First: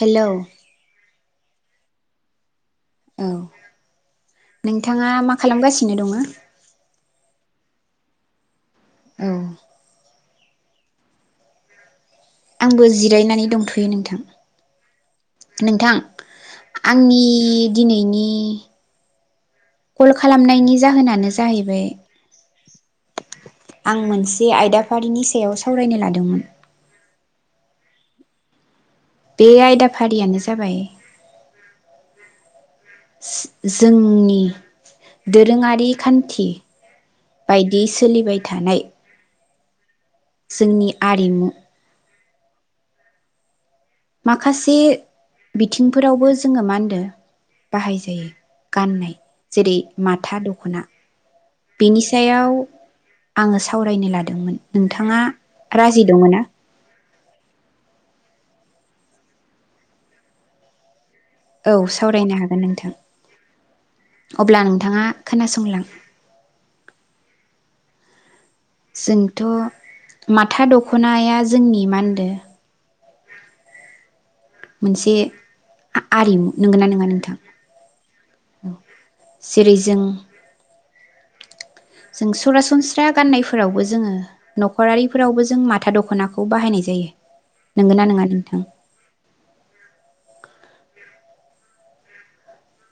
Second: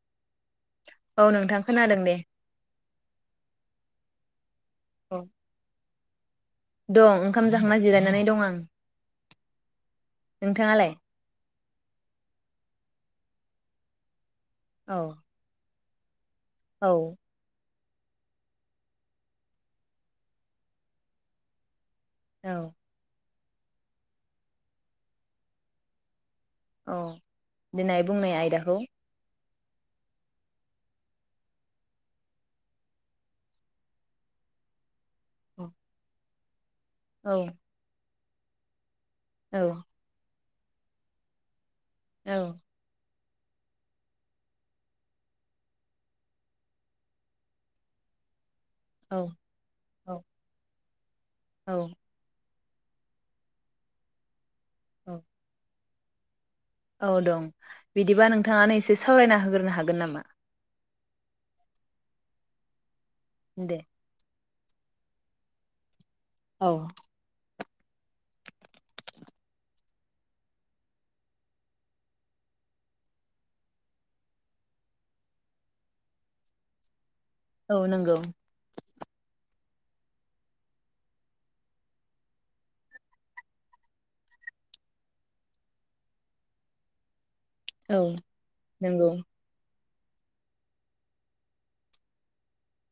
Hello औ नोंथां खोनादों दे औ। नोंथाङा मा खालामगासिनो दङो [inaudible] दं ओंखाम जाहांना जिरायनानै दं आं। औ। नोंथाङालाय? आंबो जिरायनानै दंथ'यो नोंथां औ नोंथां। औ आंनि दिनैनि कल खालामनायनि जाहोनानो जाहैबाय औ आं मोनसे आयदाफारिनि सायाव सावरायनो लादोंमोन। अ दिनै बुंनाय आयदाखौ बे आयदाफारियानो जाबाय जोंनि औ दोरोङारि खान्थि औ बायदि सोलिबाय थानाय औ जोंनि आरिमु औ माखासे बिथिंफोरावबो जोङो मा होनदो बाहाय जायो गाननाय औ जेरै माथा दखना औ बिनि सायाव। आङो सावरायनो लादोंमोन। नोंथाङा राजि दंङना? औ दं बिदिबा नोंथाङानो एसे सावरायना होगोरनो हागोन नामा? औ सावरायनो हागोन नोंथां। दे। अब्ला नोंथाङा खोनासंलां औ। जोंथ माथा दखनाया जोंनि मा होनदो मोनसे आरिमु नोंगोना नोङा नोंथां? औ नंगौ। जेरै जों जों सरासनस्रा गाननायफोरावबो जोङो नखरारिफोरावबो जों माथा दख'नाखौ बाहायनाय जायो। औ नोंगोना नोङा नोंथां? नंगौ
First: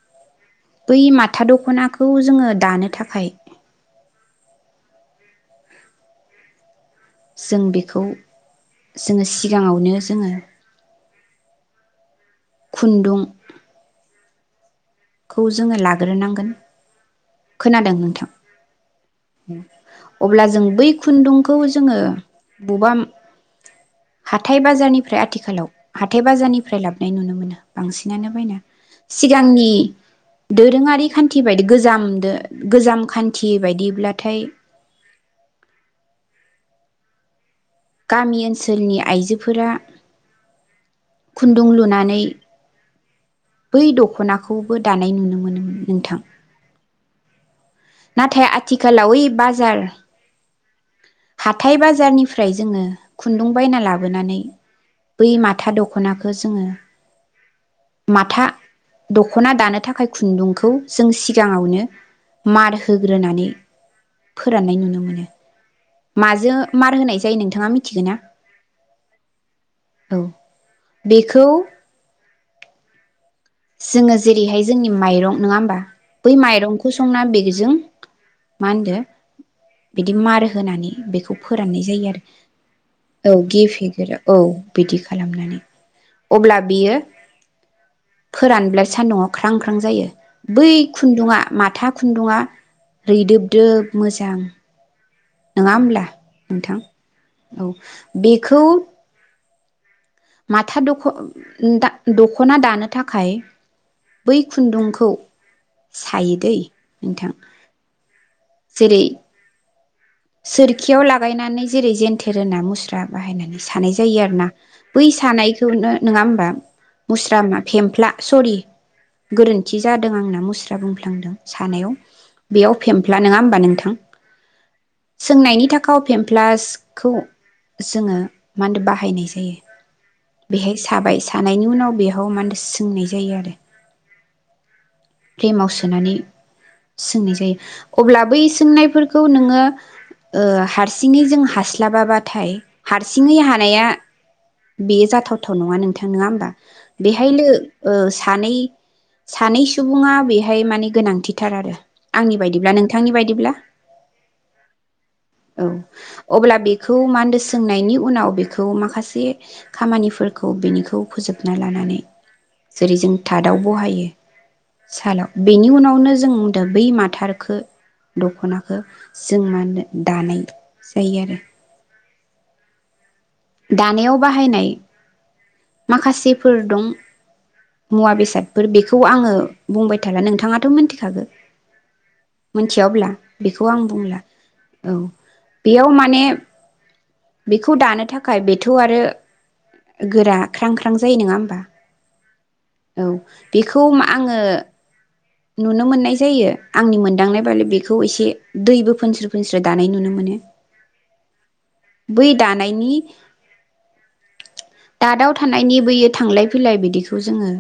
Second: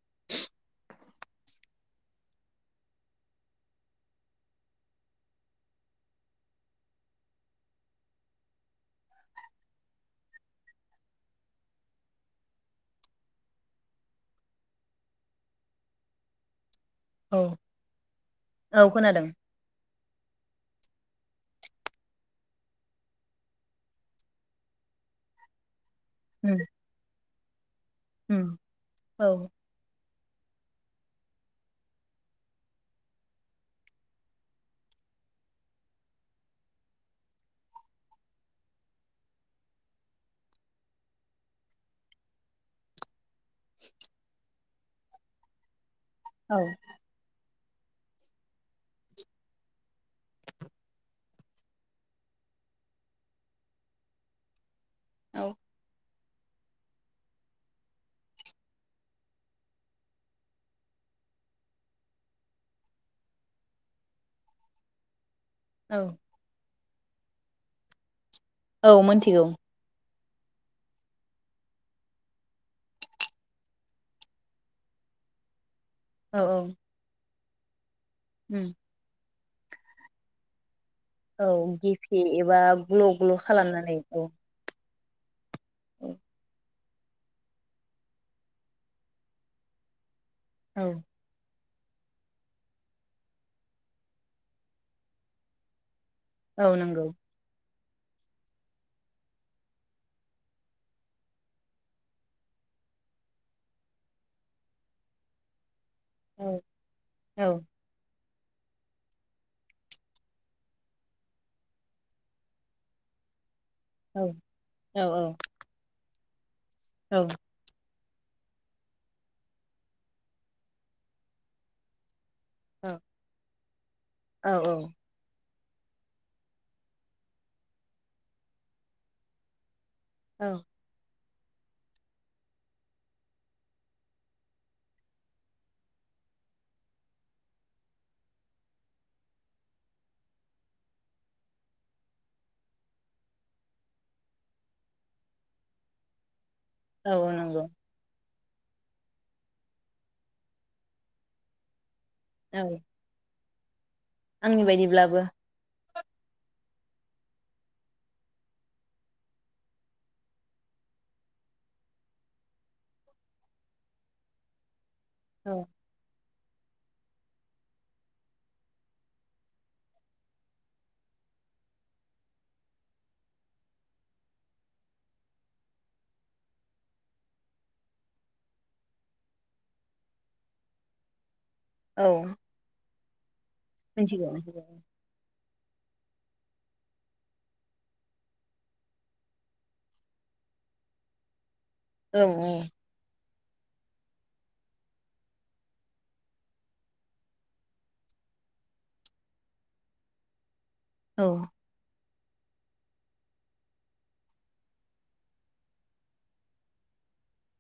[inaudible] बै माथा दखनाखौ जोङो दानो थाखाय जों बेखौ जोंङो सिगाङावनो जोंङो खुन्दुं खौ जोङो लाग्रोनांगोन औ खोनादों नोंथां औ खोनादों अब्ला जों बै खुन्दुंखौ जोङो बबेबा हाथाय बाजारनिफ्राय आथिखालाव हाथाय उम बाजारनिफ्राय लाबोनाय नुनो मोनो। बांसिनानो उम बायना औ सिगांनि दोरोङारि खान्थि बायदि गोजामदो गोजाम खान्थि बायदिब्लाथाय गामि ओनसोलनि आइजोफोरा खुन्दुं लुनानै बै दखनाखौ। खौबो दानाय नुनो मोनोमोन। नोंथां औ नाथाय आथिखालाव ओइ बाजार हाथाय बाजारनिफ्राय जोङो खुन्दुं बायना लाबोनानै बै औ माथा दख'नाखो बो जोङो माथा दखना दानो थाखाय खुन्दुंखौ जों सिगाङावनो मार होग्रोनानै फोराननाय नुनो मोनो। औ माजों मार होनाय जायो नोंथाङा मिथिगोना? औ मोनथिगौ। औ बिखौ जोङो जेरैहाय जोंनि माइरं नङा होमबा। बै औ औ माइरंखौ संना बि जों उम मा होनदो? बिदि मार होनानै बेखौ औ फोराननाय जायो आरो गेफे एबा ग्ल औ ग्ल गेफे खालामनानै गोरा अ औ बिदि खालामनानै अब्ला बियो फोरानब्ला सान्दुुंआव ख्रां ख्रां जायो बै औ खुन्दुङा माथ माथा खुन्दुङा रैदोब दोब मोजां। नङा होमब्ला औ नोंथां नंगौ औ बिखौ माथा दख दखना दानो थाखाय बै खुन्दुंखौ सायो दै औ नोंथां औ जेरै सोरखियाव लागायनानै जेरै जेनथेर होना मुस्रा बाहायनानै सानाय औ जायो आरो ना औ बै सानायखौनो नङा होमबा औ मुस्रा मा फेमफ्ला सरि गोरोन्थि जादों आंना मुस्रा बुंफ्लांदों सानायाव बेयाव फेमफ्ला नङा होमबा नोंथां औ सोंनायनि थाखाय पेमप्लासखौ जोङो मा होनदो बाहायनाय औ जायो बेहाय साबाय सानायनि उनाव बेयाव मा होनो सोंनाय जायो आरो फेमाव सोनानै सोंनाय जायो अब्ला बै सोंनायफोरखौ नोङो हारसिङै जों हास्लाबाबाथाय हारसिङै हानाया बे जाथावथाव नङा नोंथां नङा होमबा औ बेहायलो नंगौ ओ सानै सानै सु सुबुङा बेहाय माने गोनांथिथार आरो आंनि औ बायदिब्ला नोंथांनि बायदिब्ला आंनि बायदिब्लाबो औ अब्ला बेखौ मानदो सोंनायनि उनाव बेखौ माखासे खामानिफोरखौ बेनिखौ फोजोबना लानानै जेरै जों थादआव बहायो सालाव औ बेनि उनावनो जों दा बै माथारखौ दखनाखौ जोंहा होनो दानाय जायो आरो दानायाव बाहायनाय माखासेफोर दं मुवा बेसादफोर बेखौ आङो बुंबाय थाला नोंथाङाथ मिथिखागो औ मोनथिया अब्ला बेखौ आं बुंला मिथिगौ औ औ बेयाव माने बेखौ दानो थाखाय बेथौ आरो गोरा ख्रां ख्रां जायो नोङा होमबा? औ औ। बेखौ मा आङो नुनो मोननाय जायो आंनि मोनदांनाय [unintelligible] बेखौ एसे दैबो फोनस्रो फोनस्रो दानाय नुनो मोनो। औ। बै दानायनि थादाव थानायनि बोयो थांलाय फैलाय बिदिखौ जोङो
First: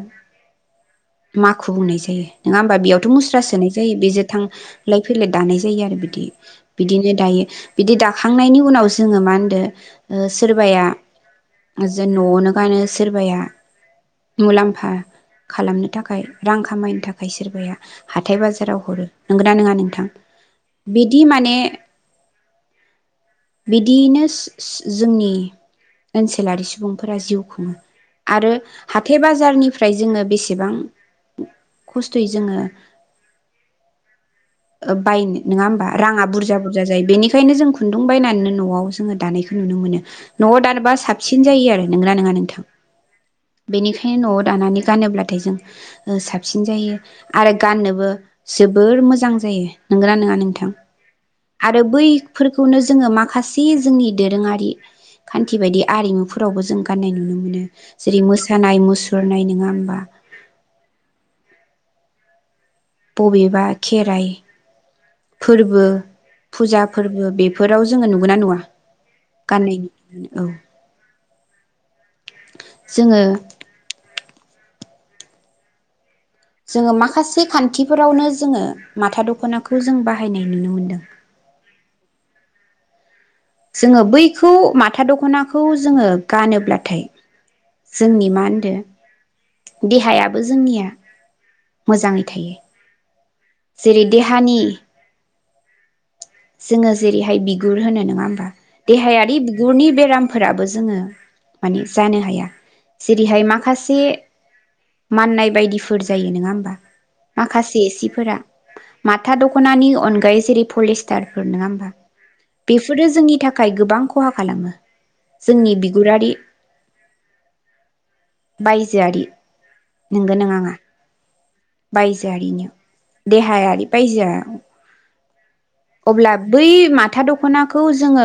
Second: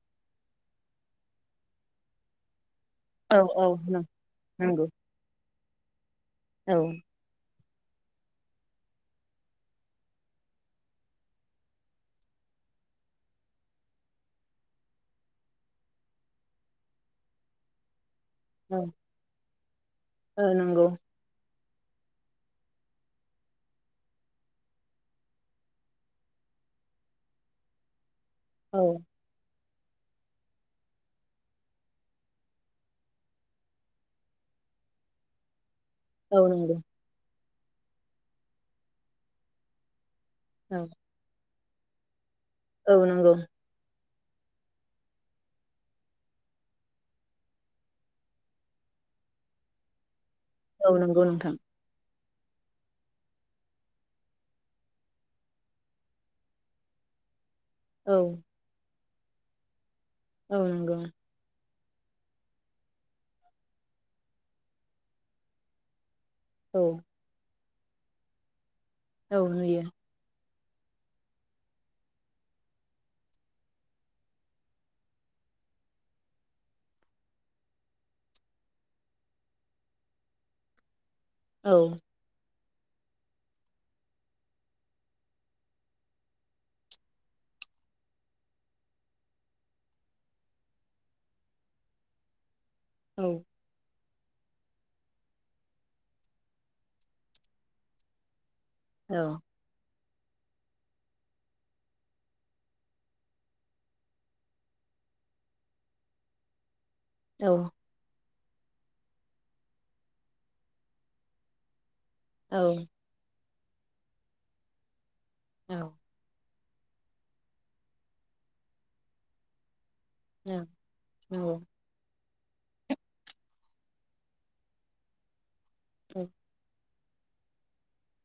माखु बुंनाय जायो नङा होमबा बेयाव औ मुस्रा औ सोनाय जायो बेजों नंगौ थांलाय फैलाय दानाय जा जायो आरो बिदि औ बिदि बिदि दाखांनायनि उनाव जोङो मा होनदो सोरबाया ओ सोरबाया जों नआवनो गानो सोरबाया मुलाम्फा खालामनो थाखाय रां खामायनो थाखाय सोरबाया हाथाय औ बाजाराव हरो नोंगोना नोंङा थां औ नंगौ बिदि माने बिदियैनो जोंनि ओनसोलारि सुबुंफोरा जिउ खुङो। आरो औ हाथाय बाजारनि निफ्राय जोङो बेसेबां खस्थयै जोङो बायनो नङा होमबा राङा औ बुरजा नंगौ बुरजा जायो बेनि बेखायनो जों खुन्दुं बायनानैनो नआव जोङो दानायखौ नुनो मोनो। नआव औ दानबा साबसिन जायो आ नोंगोना नोंङा नोंथां। औ नंगौ। ओंखायनो नआव दानानै गानोब्लाथाय जों साबसिन जायो आरो गाननोबो जोबोर मोजां जायो नंगोना नोंथां? थां औ नंगौ नोंथां आरो बै फोरखौनो जोङो माखासे जोंनि दोरोङारि खान्थि बायदि आरिमुफोरावबो जों गाननाय नुनो मोनो। औ जेरै मोसानाय मुसु सर नायनोङाब। औ नगौ। बबेबा खेराइ फोरबो। औ फुजा फोरबो बे बेफोराव जोङो नुगोन ना नुआ। औ गानै नुयो औ जोङो जोङो माखासे खान्थिफोरावनो जोङो माथा दखनाखौ जों बाहायनाय नुनो मोनदों। औ जोङो बैखौ माथा दखनाखौ जोङो गानोब्लाथाय जोंनि मा होनदो देहायाबो जोंनिया मोजाङै थायो। औ जेरै देहानि जोङो जेरैहाय बिगुर होनो नङा होमबा देहायारि बिगुरनि बे बेरामफोराबो जोङो माने जानो हाया जेरैहाय माखासे माननाय बायदिफोर जायो नङा होमबा औ माखासे ए सिफोरा माथा दखनानि अनगायै जेरै फलेस टारफोर नङा होमबा बेफोरो जोंनि थाख थाखाय गोबां खहा खालामो जोंनि औ बिगुरारि बायजो आरि नोंगौ ना नङा नंगौ बायजो देहारिनो देहायारि बायजोआ अब्ला बै मा था दखनाखौ जोङो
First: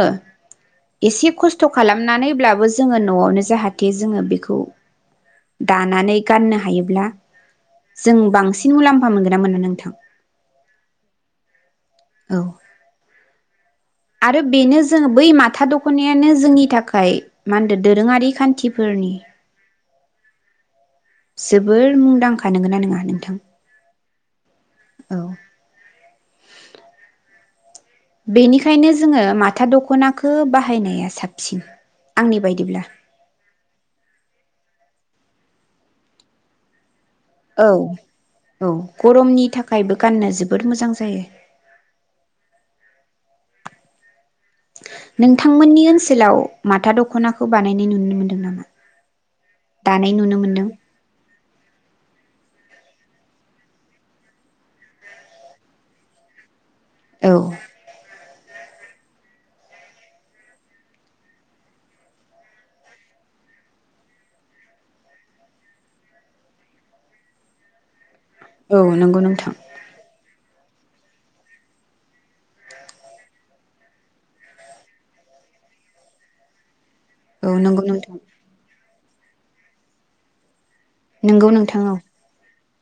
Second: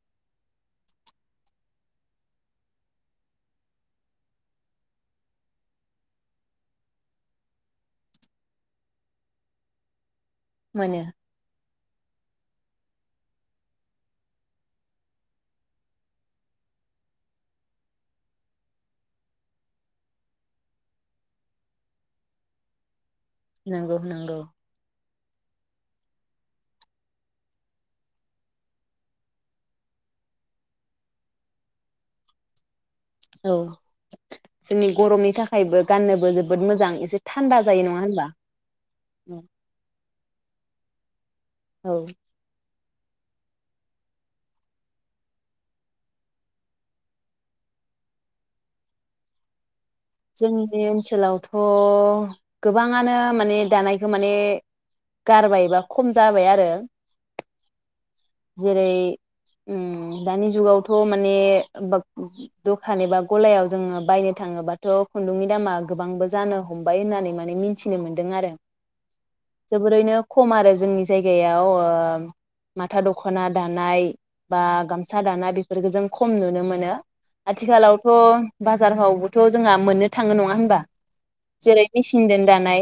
एसे खस्थ खालामनानैब्लाबो जोङो नआवनो जाहाथे जोङो बेखौ दानानै गाननो हायोब्ला जों बांसिन मुलाम्फा मोनगोन ना मोना नोंथां। मोनो औ आरो बेनो जों बै माथा द'खनायानो जोंनि थाखाय मा होनदों दोरोङारि खान्थिफोरनि जोबोर मुंदांखा नोंगोना नोंङा? नों नंगौ नंगौ औ बेनिखायनो जोङो माथा दख'नाखौ बाहायनाया साबसिन आंनि बायदिब्ला औ जोंनि गरमनि थाखायबो गाननोबो जोबोद मोजां एसे थान्दा औ जायो नङा होनबा औ गरमनि थाखायबो गाननो जोबोर मोजां जायो औ नोंथांमोननि ओनसोलाव माथा दखनाखौ बानायनाय नुनो मोनदों नामा? दानाय नुनो मोनदों जोंनि ओन्सोलावथ अ गोबाङानो माने दानायखौ माने गारबायबा खम जाबाय आरो औ जेरै उम दानि जुगावथ माने बाग दखान एबा गलायाव जोङो बायनो थाङोबा थ खुन्दुंनि दामा गोबांबो जानो हमबाय होननानै माने मिथिनो मोनो। दों आरो औ नंगौ नोंथां जोबोरैनो खम आरो जोंनि जायगायाव ओ माथा दखना दानाय बा गामसा दानाय बेफोरफोरखौ जों खम नुनो मोनो। औ नंगौ आथिखालावथ नोंथां बाज [unintelligible] बोथ जोंहा मोननो थाङो नङा होनबा। नंगौ नोंथां जेरै औ मेसिनजों दानाय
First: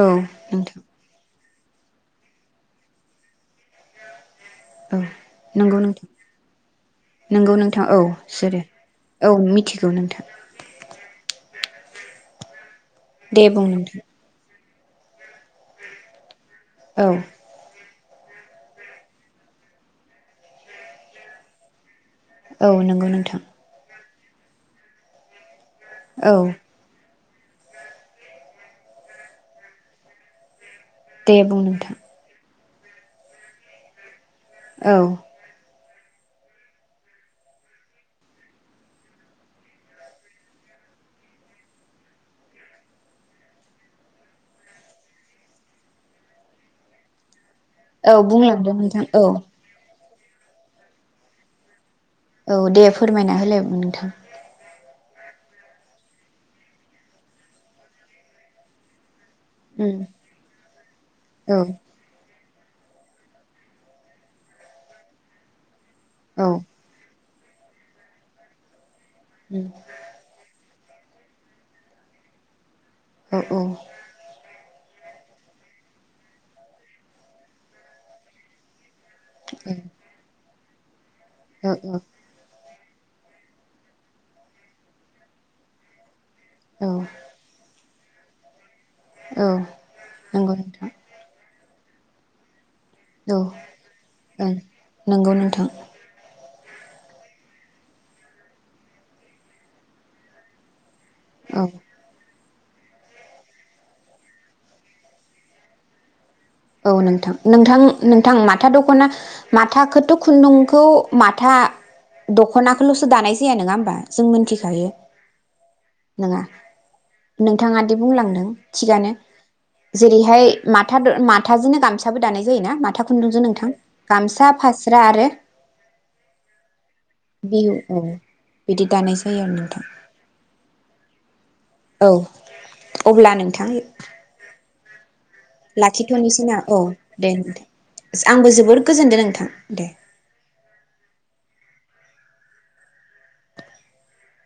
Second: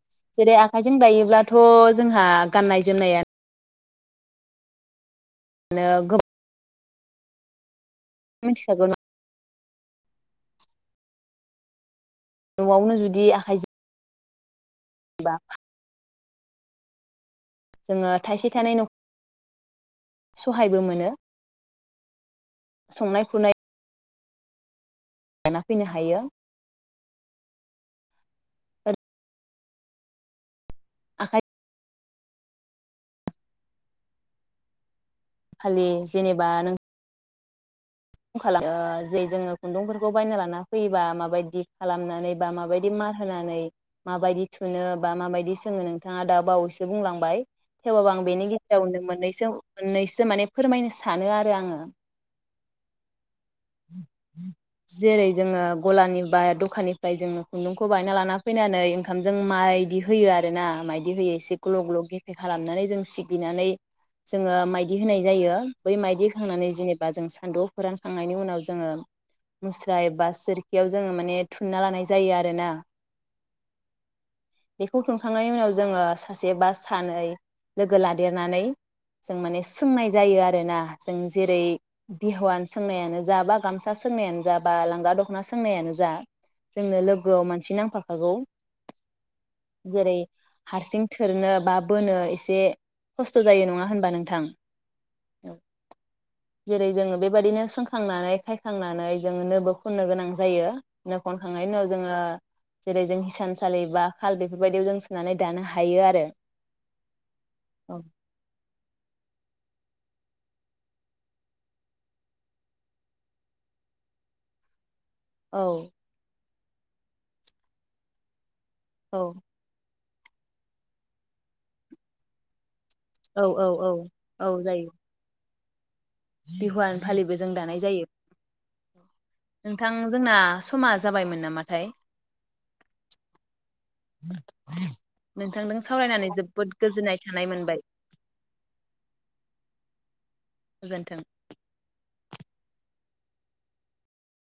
औ जेरै नोंथां आखायजों दायोब्ला दाथ जोंहा गाननाय जोमनायानो औ नोंगौ नोथां नोंगौ नों थां औ गोबां सेरो मिथिखागौ औ मित मिथिगौ नोंथां नआवनो जुदि दे बुं आखाइजों नोंथां बा औ जोङो थाइसे थाइनै न सहायबो मोनो औ नंगौ संनाय नोंथां खुरनाय लाना फैनो हायो औ दे आखाइ बुंनोथां औ खालि जेनेबा नों खालामो ओ जे जोङो खुन्दुंफोरखौ बायना लाना फैयोबा माबायदि खालामनानै बा माबायदि मार होनानै माबायदि थुनो बा माबायदि सोङो नोंथाङा दा बावैसो बुंलांबाय औ थेवबाबो आं बेनि बुंलांदो गेजेरावनो नोंथां औ मोननैसो मोननैस आं माने फोरमायनो सानो आरो आङो औ दे फोरमायना हो लेम नोंथां जेरै जोङो गलानि बा दखाननिफ्राय जोङो खुन्दुंखौ बायना लाना फैनानै ओंखाम जों उम मायदि होयो आरो ना मायदि होयो औ एसे ग्ल ग्ल गेफे खालामनानै जों सिग्लिनानै जोङो माइदि होनाय जायो। बै माइदि औ होखांनानै जेनेबा जों सा सान्दुङाव फोरानखांनायनि उनाव जोङो उम मुस्रा एबा सोर बेयाव जोङो माने थुनना लानाय जायो आरो ना? अ औ बेखौ थुनखांनायनि उनाव जोङो सासे बा सानै लोगो लादेरनानै जों माने सोंनाय जायो आर [unintelligible] जों जेरै औ औ बिहुवान सो सोंनायानोज जाबा गामसा सोंनायानो जाबा लांगा दखना सोंनायानो जा औ जोंनो लोगोआव मानसि नांफा फागौ औ जेरै नंगौ नोंथां हारसिं थोरनो बा बोनो एसे औ खस्थ' जायो नङा होनबा नोंथां? ओं नंगौ नोंथां जेरै जोङो बेबायदिनो सों खांनानै खायखांनानै जोङ नोबो खन्नो गोनां जायो। नो औ खनखांनायनि उनाव जोंङो जेरै जों हिसानसालि बा खाल बेफोरबायदियाव जों सोनानै दानो हायो आरो। औ नोंथां नोंथां औ नोंथां माथा दख'ना माथ माथाखोथ खुन्दुंखौ माथा दखनाखोलसो दानाय जाया नङा होमबा जों मोनथिखायो। औ नोङा। नोंथाङादि बुंलांदों थिगानो। जेरैहाय माथा [unintelligible] थाजोनो गामसाबो दानाय जायोना माथ था औ खुन्दुंजों औ नोंथां औ गामसा औ जायो फास्रा आरो बिहुवान फालिबो जों बिहु दानाय औ जायो। बिदि दानायस नोंथां जोंना समा जाबायमोन नामा? औ अब्ला नोंथां नोंथांजों सावरायनानै लाखिथ'नोसैना जोबोद औ गोजोननाय दे थानाय मोनबाय आंबो जबोद गोजोनदों नोंथां दे। गोजोन्थों।